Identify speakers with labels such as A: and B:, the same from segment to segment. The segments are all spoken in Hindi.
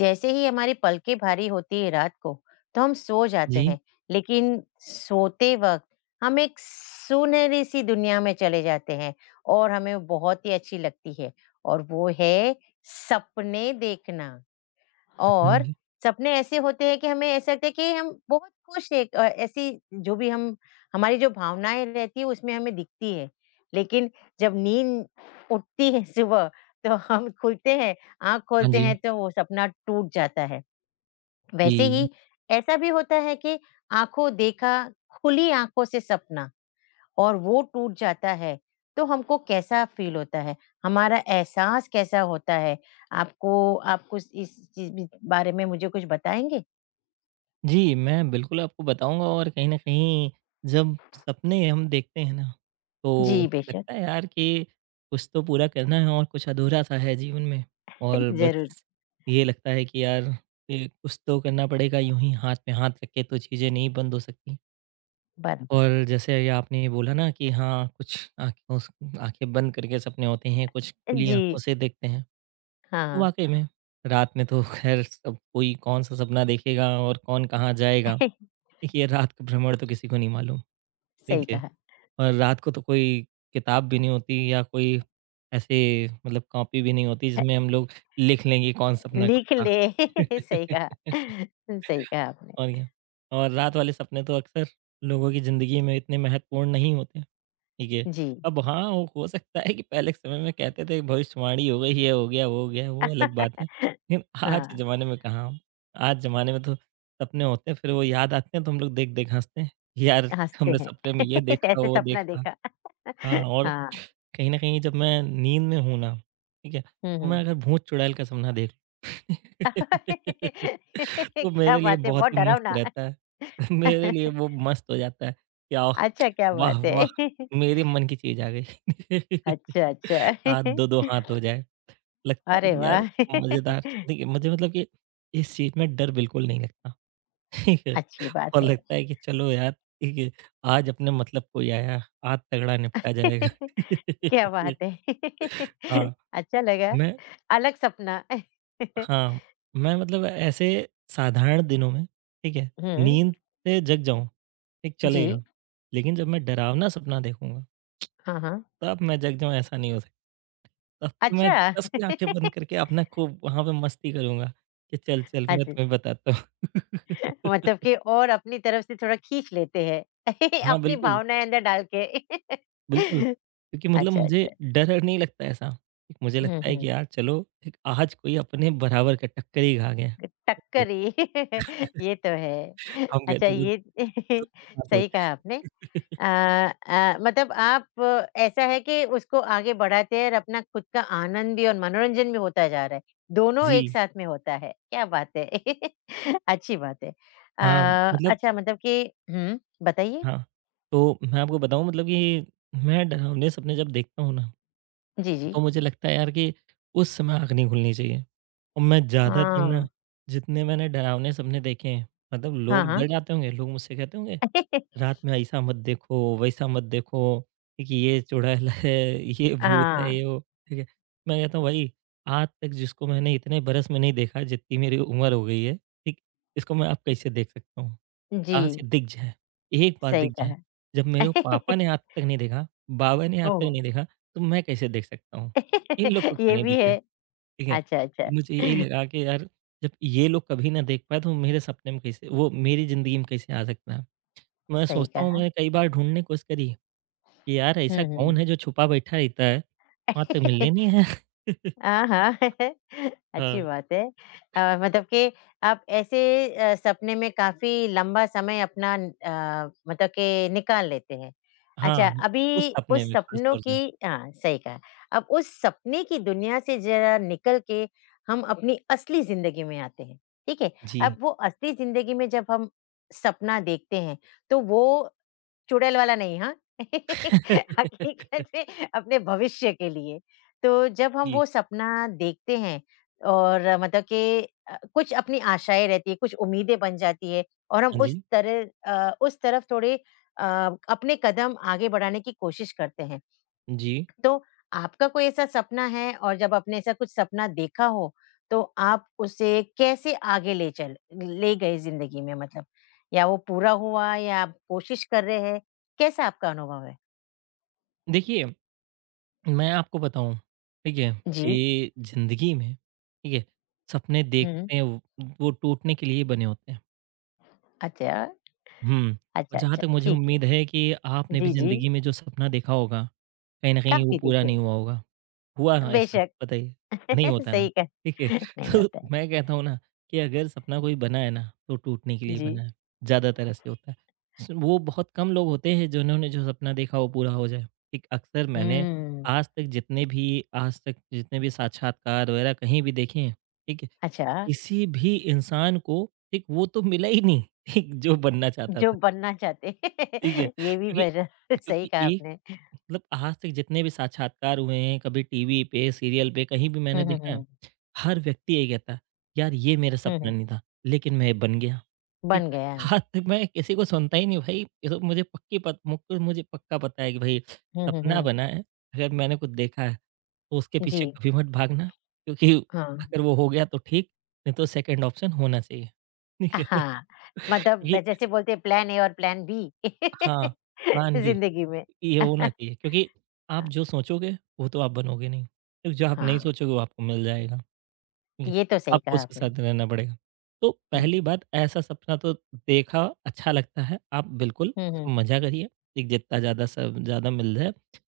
A: जैसे ही हमारी पलकें भारी होती है रात को, तो हम सो जाते
B: जी।
A: हैं, लेकिन सोते वक़्त हम एक सुनहरी-सी दुनिया में चले जाते हैं और हमें वो बहुत ही अच्छी लगती है और वो है सपने देखना।
B: हाँ
A: और
B: जी।
A: सपने ऐसे होते हैं कि हमें ऐसा लगता है कि हम बहुत खुश हैं ऐसी जो भी हम हमारी जो भावनाएँ रहती है उसमें हमें दिखती है। लेकिन जब नींद उठती है सुबह तो हम खुलते हैं, आँख
B: हाँ
A: खोलते
B: जी।
A: हैं तो वो सपना टूट जाता है। वैसे
B: जी।
A: ही ऐसा भी होता है कि आँखों देखा खुली आँखों से सपना। और वो टूट जाता है, तो हमको कैसा फ़ील होता है? हमारा एहसास कैसा होता है? आपको आप कुछ इस चीज़ बि बारे में मुझे कुछ बताएँगे?
B: जी, मैं बिल्कुल आपको बताऊँगा और कहीं न कहीं जब सपने हम देखते हैं ना, तो
A: जी, बेशक।
B: लगता है यार कि कुछ तो पूरा करना है और कुछ अधूरा-सा है जीवन में। और
A: ज़रूर।
B: बस ये लगता है कि यार कि कुछ तो करना पड़ेगा, यूँ ही हाथ में हाथ रख के तो चीज़ें नहीं बंद हो सकती।
A: बराबर है।
B: और जैसे ये आपने ये बोला ना कि हाँ, कुछ आँखों स आँखें बंद करके सपने होते हैं, कुछ खुली आँखों
A: जी,
B: से देखते हैं।
A: हाँ।
B: वाक़ई में, रात में तो ख़ैर सब कोई कौन-सा सपना देखेगा और कौन कहाँ जाएगा। देखिए, रात का भ्रमण तो किसी को नहीं मालूम,
A: सही
B: ठीक है?
A: कहा।
B: और रात को तो कोई किताब भी नहीं होती या कोई ऐसे मतलब कॉपी भी नहीं होती
A: ह
B: जिसमें हम लोग लिख लें कि कौन सपना कब
A: लिख
B: था।
A: ले। सही कहा। सही कहा
B: और
A: आपने।
B: क्या, और रात वाले सपने तो अक्सर लोगों की ज़िंदगी में इतने महत्वपूर्ण नहीं होते। ठीक है।
A: जी।
B: अब हाँ, वो हो सकता है कि पहले के समय में कहते थे भविष्यवाणी हो गई, ये हो गया, वो अलग बात है। लेकिन आज के
A: हाँ,
B: ज़माने में कहाँ, आज ज़माने में तो सपने होते हैं, फिर वो याद आते हैं तो हम लोग देख-देख हँसते हैं। कि यार,
A: हँसते
B: हमने
A: हैं।
B: सपने में ये देखा,
A: ऐसे
B: वो
A: सपना
B: देखा।
A: देखा।
B: हाँ, और
A: हाँ।
B: कहीं न कहीं जब मैं नींद में हूँ ना, ठीक है,
A: हुँ,
B: तो मैं
A: हुँ।
B: अगर भूत चुड़ैल का सपना देख लूं, तो
A: क्या
B: मेरे लिए
A: बात है,
B: बहुत
A: बहुत
B: ही मस्त
A: डरावना।
B: रहता है। मेरे लिए वो मस्त हो जाता है। क्या
A: अच्छा, क्या
B: वाह,
A: बात
B: वाह!
A: है!
B: मेरे मन की चीज़ आ गई।
A: अच्छा,
B: हाथ
A: अच्छा।
B: दो-दो हाथ हो जाए, लगता है
A: अरे
B: कि यार
A: वाह!
B: मज़ेदार। देखिए मुझे मतलब कि इस चीज़ में डर बिल्कुल नहीं लगता, ठीक है?
A: अच्छी बात
B: और
A: है।
B: लगता है कि चलो यार ठीक है, आज अपने मतलब कोई आया, आज तगड़ा निपटा जाएगा।
A: क्या बात है!
B: हाँ,
A: अच्छा लगा,
B: मैं
A: अलग सपना।
B: हाँ, मैं मतलब ऐसे साधारण दिनों में, ठीक है,
A: हुँ,
B: नींद से जग जाऊँ, ठीक
A: जी।
B: चलेगा। लेकिन जब मैं डरावना सपना देखूँगा
A: हाँ, हाँ।
B: तब मैं जग जाऊँ ऐसा नहीं हो सकता। तब तो मैं
A: अच्छा।
B: कस के आँखें बंद करके अपना खूब वहाँ पे मस्ती करूँगा कि चल, चल मैं
A: अच्छा,
B: तुम्हें बताता हूँ।
A: मतलब कि और अपनी तरफ से थोड़ा खींच लेते हैं,
B: हाँ,
A: अपनी
B: बिल्कुल,
A: भावनाएँ अंदर डाल के।
B: बिल्कुल। क्योंकि मतलब
A: अच्छा, अच्छा।
B: मुझे डर हर नहीं लगता ऐसा। ठीक, मुझे
A: हुँ,
B: लगता है कि
A: हुँ।
B: यार चलो एक आज कोई अपने बराबर का टक्कर ही खा गया।
A: टक्करी ये तो है।
B: हम गए
A: अच्छा
B: थे वो
A: ये
B: तो बात हो
A: सही कहा आपने।
B: जाए।
A: अ मतलब आप ऐसा है कि उसको आगे बढ़ाते हैं और अपना खुद का आनंद भी और मनोरंजन भी होता जा रहा है। दोनों एक
B: जी,
A: साथ में होता है, क्या बात है! अच्छी बात है।
B: हाँ, मतलब
A: अच्छा मतलब कि हुँ, बताइए?
B: हाँ, तो मैं आपको बताऊँ मतलब कि मैं डरावने सपने जब देखता हूँ ना,
A: जी, जी।
B: तो मुझे लगता है यार कि उस समय आँख नहीं खुलनी चाहिए। और मैं ज़्यादातर ना
A: हाँ।
B: जितने मैंने डरावने सपने देखे हैं, मतलब
A: हाँ,
B: लोग
A: हाँ।
B: डर जाते होंगे, लोग मुझसे कहते होंगे, "रात में ऐसा मत देखो, वैसा मत देखो, ठीक है, ये चुड़ैल है, ये भूत है,
A: हाँ,
B: ये वो" ठीक है? मैं कहता हूँ भाई आज तक जिसको मैंने इतने बरस में नहीं देखा जितनी मेरी उम्र हो गई है, ठीक? इसको मैं अब कैसे देख सकता हूँ?
A: जी,
B: कहाँ से दिख जाए, एक बार
A: सही
B: दिख जाए।
A: कहा।
B: जब मेरे पापा ने आज तक नहीं देखा, बाबा ने आज तक
A: ओह!
B: नहीं देखा, तो मैं कैसे देख सकता हूँ? इन लोग को क्यों
A: ये
B: नहीं
A: भी है।
B: दिखे, ठीक है?
A: अच्छा,
B: तो
A: अच्छा।
B: मुझे यही लगा कि यार जब ये लोग कभी ना देख पाए तो मेरे सपने में कैसे वो मेरी ज़िंदगी में कैसे आ सकता है? मैं
A: सही
B: सोचता हूँ
A: कहा।
B: मैंने कई बार ढूँढने की कोशिश करी है कि यार ऐसा
A: हुँ,
B: कौन
A: हुँ।
B: है जो छुपा बैठा रहता है, वहाँ तक मिलने नहीं आया।
A: हाँ, हाँ। अच्छी
B: हाँ,
A: बात है। मतलब कि आप ऐसे सपने में काफ़ी लंबा समय अपना मतलब कि निकाल लेते हैं। अच्छा,
B: हाँ,
A: अभी
B: उस सपने
A: उस
B: में ख़ास
A: सपनों
B: तौर से।
A: की हाँ, सही कहा। अब उस सपने की दुनिया से ज़रा निकल के हम अपनी असली ज़िंदगी में आते हैं, ठीक है? अब
B: जी।
A: वो असली ज़िंदगी में जब हम सपना देखते हैं, तो वो चुड़ैल वाला नहीं हाँ हकीकत में अपने भविष्य के लिए। तो जब हम
B: जी,
A: वो सपना देखते हैं और मतलब कि कुछ अपनी आशाएँ रहती है, कुछ उम्मीदें बन जाती है और हम
B: हाँ
A: उस
B: जी।
A: तरह उस तरफ थोड़े अ, अपने कदम आगे बढ़ाने की कोशिश करते हैं।
B: जी,
A: तो आपका कोई ऐसा सपना है और जब आपने ऐसा कुछ सपना देखा हो, तो आप उसे कैसे आगे ले गए ज़िंदगी में मतलब? या वो पूरा हुआ या आप कोशिश कर रहे हैं? कैसा आपका अनुभव है?
B: देखिए मैं आपको बताऊँ, ठीक है?
A: जी।
B: कि ज़िंदगी में, ठीक है? सपने
A: हुँ।
B: देखते हैं वो टूटने के लिए ही बने होते हैं।
A: अच्छा।
B: हुँ, और
A: अच्छा,
B: जहाँ
A: अच्छा,
B: तक मुझे
A: ठीक है।
B: उम्मीद है कि आपने भी
A: जी, जी।
B: ज़िंदगी में जो सपना देखा होगा, कहीं न कहीं वो
A: काफ़ी
B: पूरा
A: देखिए
B: नहीं हुआ होगा। हुआ ना ऐसा?
A: बेशक
B: बताइए? नहीं होता ना,
A: सही कहा
B: ठीक है।
A: नहीं
B: तो
A: होता है।
B: मैं कहता हूँ ना कि अगर सपना कोई बना है ना, तो टूटने के लिए
A: जी।
B: बना है, ज़्यादातर ऐसे होता है। स वो बहुत कम लोग होते हैं जिन्होंने जो सपना देखा वो पूरा हो जाए। एक अक्सर मैंने
A: हुँ।
B: आज तक जितने भी आज तक जितने भी साक्षात्कार वगैरह कहीं भी देखे हैं, ठीक है?
A: अच्छा,
B: किसी भी इंसान को एक वो तो मिला ही नहीं, एक जो बनना चाहता
A: जो
B: था,
A: बनना चाहते
B: ठीक है?
A: हैं ये भी
B: क्योंकि
A: बड़ा सही
B: क्योंकि
A: कहा
B: एक
A: आपने।
B: मतलब आज तक जितने भी साक्षात्कार हुए हैं, कभी टीवी पे, सीरियल पे, कहीं भी
A: हुँ,
B: मैंने
A: हुँ,
B: देखा है,
A: हुँ।
B: हर व्यक्ति यही कहता है, "यार, ये मेरा
A: हुँ,
B: सपना
A: हुँ।
B: नहीं था, लेकिन मैं ये बन गया।" ठीक?
A: बन गया।
B: आज तक मैं किसी को सुनता ही नहीं भाई, ये तो मुझे पक्की पत मुक मुझे पक्का पता है कि भाई
A: हुँ, हुँ,
B: सपना
A: हुँ।
B: बना है, अगर मैंने कुछ देखा है, तो उसके
A: जी,
B: पीछे कभी मत भागना, क्योंकि
A: हाँ।
B: अगर वो हो गया तो ठीक, नहीं तो सेकंड ऑप्शन होना चाहिए। ठीक है?
A: हाँ, मतलब
B: क्योंकि
A: जैसे बोलते हैं प्लान ए और प्लान बी
B: हाँ, प्लान बी
A: ज़िंदगी में।
B: ये होना चाहिए क्योंकि आप जो सोचोगे वो तो आप बनोगे नहीं, क्योंकि जो आप नहीं
A: हाँ,
B: सोचोगे वो आपको मिल जाएगा। ठीक है,
A: ये तो सही
B: आपको
A: कहा
B: उसके
A: आपने।
B: साथ रहना पड़ेगा। तो
A: हुँ,
B: पहली बात ऐसा सपना तो देखा अच्छा लगता है, आप बिल्कुल
A: हुँ,
B: उसका
A: हुँ।
B: मज़ा करिए, ठीक जितना ज़्यादा स ज़्यादा मिल जाए,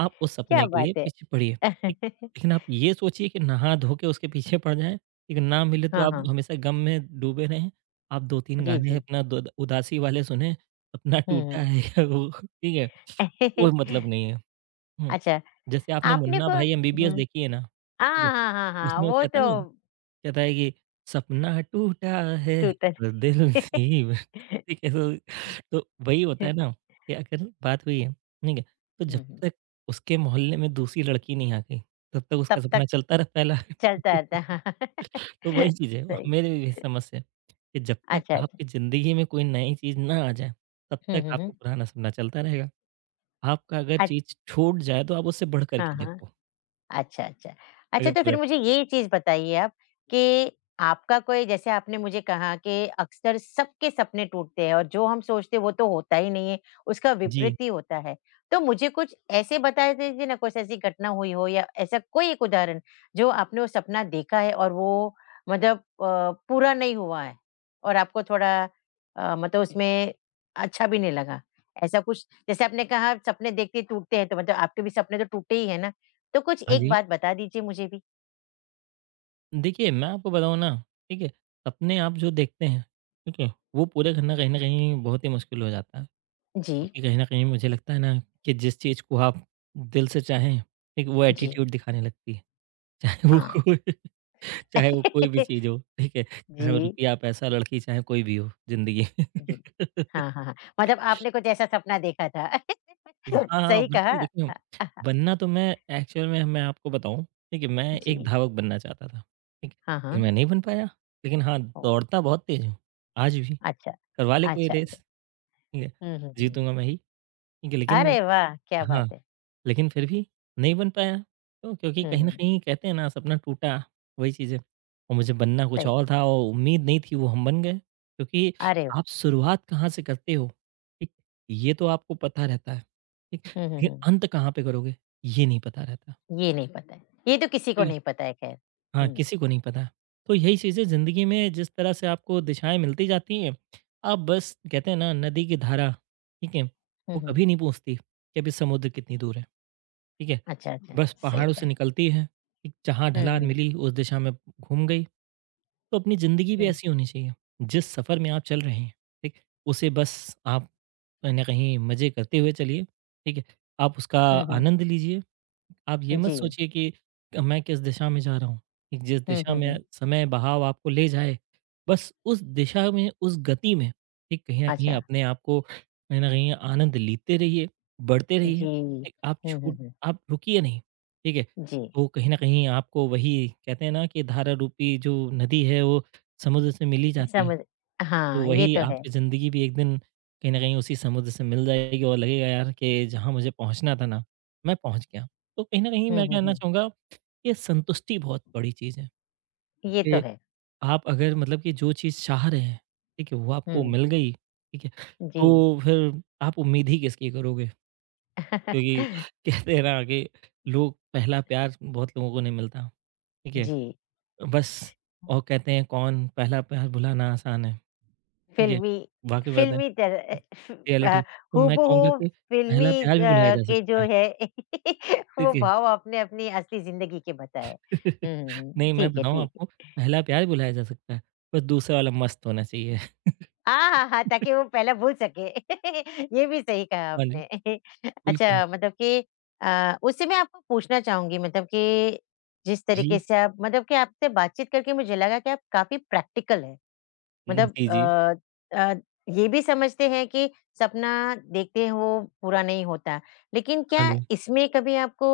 B: आप उस
A: क्या
B: सपने के
A: बात
B: लिए
A: है!
B: पीछे पड़िए, ठीक। लेकिन आप ये सोचिए कि नहा धो के उसके पीछे पड़ जाएँ, ठीक ना मिले तो
A: हाँ,
B: आप
A: हाँ।
B: हमेशा गम में डूबे रहें, आप 2-3
A: जी,
B: गाने
A: जी।
B: अपना द उदासी वाले सुने, सपना
A: हुँ,
B: टूटा
A: हुँ।
B: है वो ठीक है, कोई मतलब नहीं है। हुँ,
A: अच्छा,
B: जैसे आपने
A: आपने
B: मुन्ना
A: को
B: भाई
A: हुँ।
B: एमबीबीएस देखी है ना? ठीक है,
A: हाँ, हाँ, हाँ, हाँ,
B: उसमें वो
A: वो
B: कहता
A: तो
B: नहीं कहता है कि सपना टूटा है
A: टूटा
B: पर दिल नहीं बना। ठीक है तो वही होता
A: हुँ,
B: है ना कि अगर बात हुई है ठीक है तो जब
A: हुँ।
B: तक उसके मोहल्ले में दूसरी लड़की नहीं आ गई तब तक
A: तब
B: उसका सपना
A: तक
B: चलता रहता है।
A: चलता रहता है।
B: तो वही चीज है
A: सही।
B: मेरे भी समझ से कि जब तक
A: अच्छा, अच्छा।
B: आपकी जिंदगी में कोई नई चीज ना आ जाए तब
A: हुँ,
B: तक
A: हुँ, हुँ।
B: आपको पुराना सपना चलता रहेगा आपका अगर
A: अच
B: चीज छूट जाए तो आप उससे बढ़
A: हाँ,
B: करके
A: हाँ।
B: देखो
A: अच्छा, अच्छा। अच्छा
B: अगर
A: तो फिर
B: पूरा
A: मुझे ये चीज़ बताइए आप कि आपका कोई जैसे आपने मुझे कहा कि अक्सर सबके सपने टूटते हैं और जो हम सोचते हैं वो तो होता ही नहीं है, उसका
B: जी
A: विपरीत ही होता है। तो मुझे कुछ ऐसे बता दीजिए ना कुछ ऐसी घटना हुई हो या ऐसा कोई एक उदाहरण जो आपने वो सपना देखा है और वो मतलब पूरा नहीं हुआ है और आपको थोड़ा मतलब उसमें अच्छा भी नहीं लगा? ऐसा कुछ जैसे आपने कहा सपने देखते ही टूटते हैं तो मतलब आपके भी सपने तो टूटे ही हैं ना? तो कुछ
B: हाँ
A: एक
B: जी
A: बात बता दीजिए मुझे भी।
B: देखिए, मैं आपको बताऊँ ना, ठीक है, सपने आप जो देखते हैं, ठीक है, वो पूरे करना कहीं न कहीं बहुत ही मुश्किल हो जाता है।
A: जी,
B: क्योंकि कहीं न कहीं मुझे लगता है ना कि जिस चीज़ को आप दिल से चाहें, एक वो
A: जी,
B: एटीट्यूड दिखाने लगती है। चाहे वो
A: हाँ।
B: कोई चाहे वो कोई भी चीज़ हो, ठीक है, चाहे वो
A: जी,
B: रुपया, पैसा, लड़की, चाहे कोई भी हो ज़िंदगी।
A: जी। हाँ, हाँ, हाँ। मतलब आपने कुछ ऐसा सपना देखा था।
B: हाँ, हाँ,
A: सही कहा।
B: बिल्कुल देखिए,
A: अ, अह
B: बनना तो मैं एक्चुअल में मैं आपको बताऊँ, ठीक है, मैं
A: जी।
B: एक धावक बनना चाहता था, ठीक है।
A: हाँ,
B: लेकिन मैं
A: हाँ।
B: नहीं बन पाया, लेकिन हाँ,
A: ओह!
B: दौड़ता बहुत तेज़ हूँ, आज भी।
A: अच्छा।
B: करवा ले कोई
A: अच्छा,
B: रेस,
A: अच्छा।
B: ठीक है,
A: हुँ, हुँ, हुँ।
B: जीतूँगा मैं ही, ठीक है, लेकिन
A: अरे वाह! क्या
B: हाँ।
A: बात है।
B: लेकिन फिर भी नहीं बन पाया। क्यों? क्योंकि
A: हुँ,
B: कहीं
A: हुँ,
B: न
A: हुँ।
B: कहीं कहते हैं ना सपना टूटा, वही चीज़ है। और मुझे बनना कुछ
A: सही
B: और
A: कहा।
B: था और उम्मीद नहीं थी वो हम बन गए। क्योंकि
A: अरे वाह!
B: आप शुरुआत कहाँ से करते हो, ठीक? ये तो आपको पता रहता है, ठीक?
A: हुँ, हुँ,
B: लेकिन
A: हुँ।
B: अंत कहाँ पे करोगे, ये नहीं पता रहता।
A: ये नहीं पता है। ये तो किसी को नहीं पता है खैर।
B: हाँ,
A: हुँ।
B: किसी को नहीं पता। तो यही चीज़ें ज़िंदगी में जिस तरह से आपको दिशाएँ मिलती जाती हैं, आप बस कहते हैं ना नदी की धारा, ठीक है?
A: हुँ,
B: वो
A: हुँ।
B: कभी नहीं पूछती कि अभी समुद्र कितनी दूर है, ठीक है?
A: अच्छा, अच्छा।
B: बस
A: सही
B: पहाड़ों से
A: कहा।
B: निकलती है, एक जहाँ
A: हुँ,
B: ढलान
A: हुँ,
B: मिली उस दिशा में घूम गई। तो अपनी ज़िंदगी भी
A: हुँ।
B: ऐसी होनी चाहिए, जिस सफ़र में आप चल रहे हैं, ठीक? उसे बस आप कहीं न कहीं मज़े करते हुए चलिए, ठीक है? आप उसका
A: हुँ, हुँ।
B: आनंद लीजिए। आप ये मत
A: जी।
B: सोचिए कि मैं किस दिशा में जा रहा हूँ। कि जिस
A: हुँ,
B: दिशा
A: हुँ,
B: में
A: हुँ।
B: समय बहाव आपको ले जाए, बस उस दिशा में, उस गति में, ठीक, कहीं न कहीं
A: अच्छा।
B: अपने आप को कहीं न कहीं आनंद लेते रहिए, बढ़ते रहिए।
A: जी।
B: ठीक,
A: हुँ, हुँ, हुँ।
B: आप रुकिए नहीं, ठीक है?
A: जी,
B: तो कहीं न कहीं आपको वही कहते हैं ना कि धारा रूपी जो नदी है वो समुद्र से मिल ही जाती है।
A: समझ
B: तो
A: हाँ, ये
B: वही
A: तो है।
B: आपकी ज़िंदगी भी एक दिन कहीं न कहीं उसी समुद्र से मिल जाएगी और लगेगा यार कि जहाँ मुझे पहुँचना था ना, मैं पहुँच गया। तो कहीं न कहीं
A: हुँ,
B: मैं
A: हुँ,
B: कहना
A: हुँ,
B: चाहूँगा, ये संतुष्टि बहुत बड़ी चीज़ है।
A: ये तो
B: कि
A: है।
B: आप अगर मतलब कि जो चीज़ चाह रहे हैं, ठीक है, वो आपको
A: हुँ,
B: मिल गई, ठीक है,
A: जी।
B: तो फिर आप उम्मीद ही किसकी करोगे? क्योंकि कहते हैं ना कि लोग पहला प्यार बहुत लोगों को नहीं मिलता, ठीक है?
A: जी,
B: बस और कहते हैं कौन पहला प्यार भुलाना आसान है, ठीक है?
A: फ़िल्मी
B: वाक़ई बात है,
A: फ़िल्मी तर अ, फ
B: रियलिटी।
A: अ,
B: तो मैं
A: हूबहू
B: कहूँगा कि
A: फ़िल्मी
B: पहला प्यार भी भुलाया जा
A: के जो
B: सकता है,
A: है वो
B: ठीक है?
A: भाव आपने अपनी असली ज़िंदगी के बताए। हुँ, हुँ, हुँ,
B: नहीं, मैं
A: ठीक है,
B: बताऊँ
A: ठीक।
B: आपको पहला प्यार भी भुलाया जा सकता है, बस दूसरा वाला मस्त होना चाहिए।
A: हाँ, हाँ, हाँ, ताकि वो पहले भूल सके। ये भी सही कहा
B: हाँ जी,
A: आपने।
B: बिल्कुल।
A: अच्छा मतलब कि उससे मैं आपको पूछना चाहूँगी मतलब कि जिस तरीके
B: जी।
A: से आप मतलब कि आपसे बातचीत करके मुझे लगा कि आप काफ़ी प्रैक्टिकल हैं। मतलब
B: जी, जी।
A: अ, ये भी समझते हैं कि सपना देखते हैं वो पूरा नहीं होता। लेकिन
B: हाँ
A: क्या
B: जी,
A: इसमें कभी आपको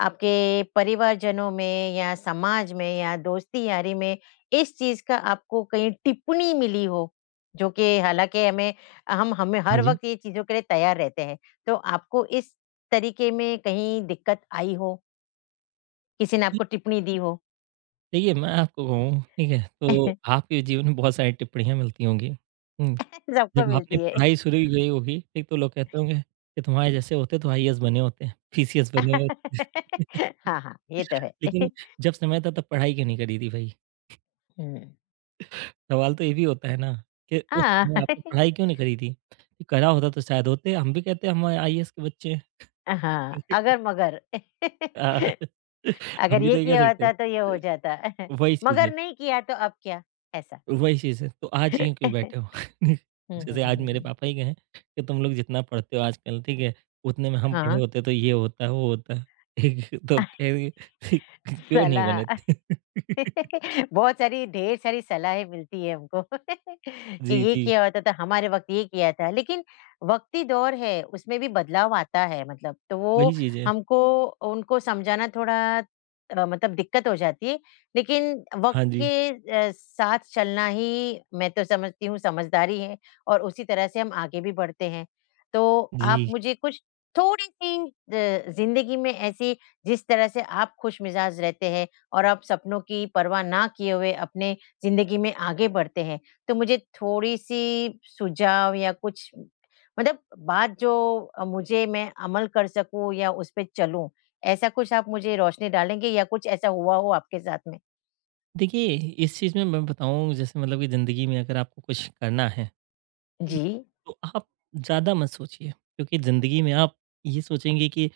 A: आपके परिवारजनों में या समाज में या दोस्ती-यारी में इस चीज़ का आपको कहीं टिप्पणी मिली हो? जो कि हालाँकि हमें हम हमें
B: हाँ
A: हर
B: जी।
A: वक़्त ये चीज़ों के लिए तैयार रहते हैं। तो आपको इस तरीके में कहीं दिक्कत आई हो? किसी ने
B: जी,
A: आपको टिप्पणी दी हो?
B: देखिए मैं आपको कहूँ, ठीक है, तो आपके जीवन में बहुत सारी टिप्पणियाँ मिलती होंगी। हुँ,
A: सबको
B: जब आपने
A: मिलती है।
B: पढ़ाई शुरू की गई होगी, ठीक, तो लोग कहते होंगे कि तुम्हारे जैसे होते तो आईएएस बने होते, पीसीएस बने होते।
A: हाँ, हाँ, ये तो है।
B: लेकिन जब समय था तब पढ़ाई क्यों नहीं करी थी भाई?
A: हुँ।
B: सवाल तो ये भी होता है ना कि उस
A: हाँ,
B: समय आपने पढ़ाई क्यों नहीं करी थी? करा होता तो शायद होते, हम भी कहते हम आईएएस के बच्चे
A: हाँ,
B: हैं।
A: अगर-मगर
B: हाँ, हम
A: अगर
B: भी तो
A: ये
B: ये कह
A: किया
B: सकते हैं।
A: होता तो ये हो जाता।
B: वही चीज़
A: मगर
B: है।
A: नहीं किया तो अब क्या? ऐसा।
B: वही चीज़ है, तो आज यूँ क्यों बैठे हो?
A: हुँ, हुँ,
B: जैसे
A: हुँ,
B: आज
A: हुँ,
B: मेरे
A: हुँ।
B: पापा ही गए हैं कि तुम लोग जितना पढ़ते हो आजकल, ठीक है? उतने में हम
A: हाँ,
B: पढ़े होते तो ये होता, वो होता। ठीक है, तो अब कहेंगे ठीक क्यों नहीं बने
A: सलाह।
B: थे?
A: बहुत सारी ढेर सारी सलाहें मिलती है हमको कि
B: जी,
A: ये
B: जी,
A: किया होता था, हमारे वक़्त ये किया था। लेकिन वक़्ती दौर है, उसमें भी बदलाव आता है मतलब तो वो
B: वही चीज़ है।
A: हमको उनको समझाना थोड़ा मतलब दिक्कत हो जाती है। लेकिन वक़्त
B: हाँ जी।
A: के साथ चलना ही मैं तो समझती हूँ समझदारी है और उसी तरह से हम आगे भी बढ़ते हैं। तो आप
B: जी,
A: मुझे कुछ थोड़ी-सी ज़िंदगी में ऐसी जिस तरह से आप खुशमिज़ाज रहते हैं और आप सपनों की परवाह ना किए हुए अपने ज़िंदगी में आगे बढ़ते हैं। तो मुझे थोड़ी-सी सुझाव या कुछ मतलब बात जो अ, मुझे मैं अमल कर सकूँ या उस पे चलूँ, ऐसा कुछ आप मुझे रोशनी डालेंगे या कुछ ऐसा हुआ हो आपके साथ में?
B: देखिए इस चीज़ में मैं बताऊँ जैसे मतलब कि ज़िंदगी में अगर आपको कुछ करना है जी।
A: जी,
B: तो आप ज़्यादा मत सोचिए क्योंकि ज़िंदगी में आप ये सोचेंगे कि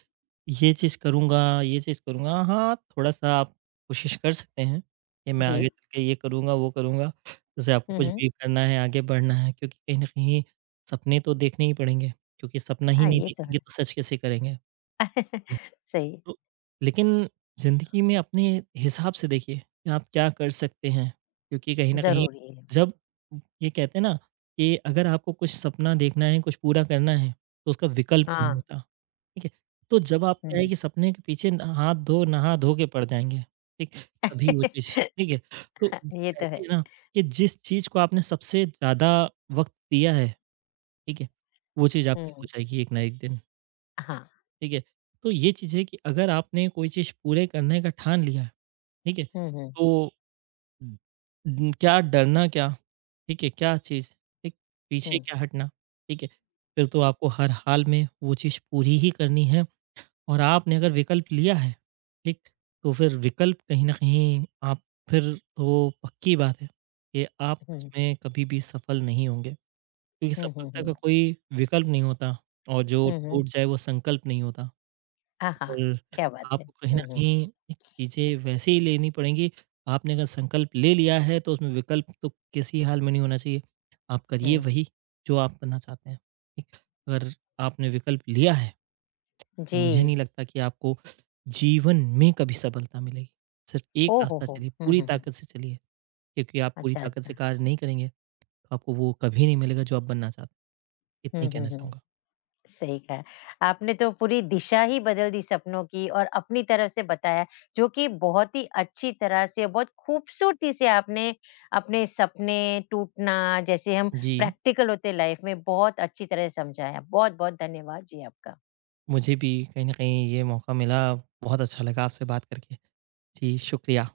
B: ये चीज़ करूँगा, ये चीज़ करूँगा। हाँ, थोड़ा-सा आप कोशिश कर सकते हैं कि मैं आगे
A: जी।
B: चल के ये करूँगा, वो करूँगा। जैसे आपको
A: हुँ,
B: कुछ
A: हुँ।
B: भी करना है, आगे बढ़ना है क्योंकि कहीं न कहीं सपने तो देखने ही पड़ेंगे क्योंकि सपना ही
A: हाँ,
B: नहीं
A: ये तो है।
B: देखेंगे तो सच कैसे करेंगे?
A: सही है,
B: तो लेकिन ज़िंदगी में अपने हिसाब से देखिए कि आप क्या कर सकते हैं क्योंकि कहीं न कहीं
A: ज़रूरी है।
B: जब ये कहते हैं ना कि अगर आपको कुछ सपना देखना है, कुछ पूरा करना है, तो उसका विकल्प नहीं
A: हाँ,
B: होता, ठीक है? तो जब आप क्या है
A: हुँ।
B: कि सपने के पीछे न हाथ धो, नहा-धो के पड़ जाएँगे, ठीक? तभी वो चीज़ ठीक है? तो
A: ये तो
B: कहते
A: है।
B: हैं ना कि जिस चीज़ को आपने सबसे ज़्यादा वक़्त दिया है, ठीक है? वो चीज़ आपकी हो
A: हुँ,
B: जाएगी एक ना एक दिन।
A: हाँ।
B: ठीक है? तो ये चीज़ है कि अगर आपने कोई चीज़ पूरे करने का ठान लिया है, ठीक है?
A: हुँ, हुँ,
B: तो क्या डरना क्या, ठीक है? क्या चीज़, ठीक? पीछे
A: हुँ,
B: क्या हटना, ठीक है? फिर तो आपको हर हाल में वो चीज़ पूरी ही करनी है और आपने अगर विकल्प लिया है, ठीक? तो फिर विकल्प कहीं न कहीं आप फिर तो पक्की बात है कि आप
A: हुँ,
B: उसमें कभी भी सफल नहीं होंगे क्योंकि
A: हुँ, हुँ, हुँ,
B: सफलता का
A: हुँ,
B: कोई विकल्प नहीं होता और जो
A: हुँ, हुँ।
B: टूट जाए वो संकल्प नहीं होता।
A: आहा!
B: बिल्कुल,
A: क्या बात है।
B: आपको कहीं न
A: हुँ, हुँ,
B: कहीं एक चीज़ें वैसे ही लेनी पड़ेंगी। आपने अगर संकल्प ले लिया है तो उसमें विकल्प तो किसी हाल में नहीं होना चाहिए। आप करिए
A: हुँ।
B: वही जो आप बनना चाहते हैं, ठीक। अगर आपने विकल्प लिया है तो
A: जी।
B: मुझे नहीं लगता कि आपको जीवन में कभी सफलता मिलेगी। सिर्फ़ एक
A: ओह हो
B: रास्ता
A: हो!
B: चलिए,
A: हुँ,
B: पूरी
A: हुँ, हुँ।
B: ताकत से चलिए क्योंकि आप पूरी
A: अच्छा,
B: ताकत से
A: अच्छा।
B: कार्य नहीं करेंगे तो आपको वो कभी नहीं मिलेगा जो आप बनना चाहते हैं। इतना ही
A: हुँ, हुँ,
B: कहना
A: हुँ।
B: चाहूँगा।
A: सही कहा। आपने तो पूरी दिशा ही बदल दी सपनों की और अपनी तरफ से बताया, जो कि बहुत ही अच्छी तरह से, और बहुत खूबसूरती से आपने अपने सपने टूटना, जैसे हम
B: जी,
A: प्रैक्टिकल होते लाइफ में, बहुत अच्छी तरह से समझाया। बहुत-बहुत धन्यवाद जी आपका।
B: मुझे भी कहीं न कहीं ये मौका मिला, बहुत अच्छा लगा आपसे बात करके। जी, शुक्रिया।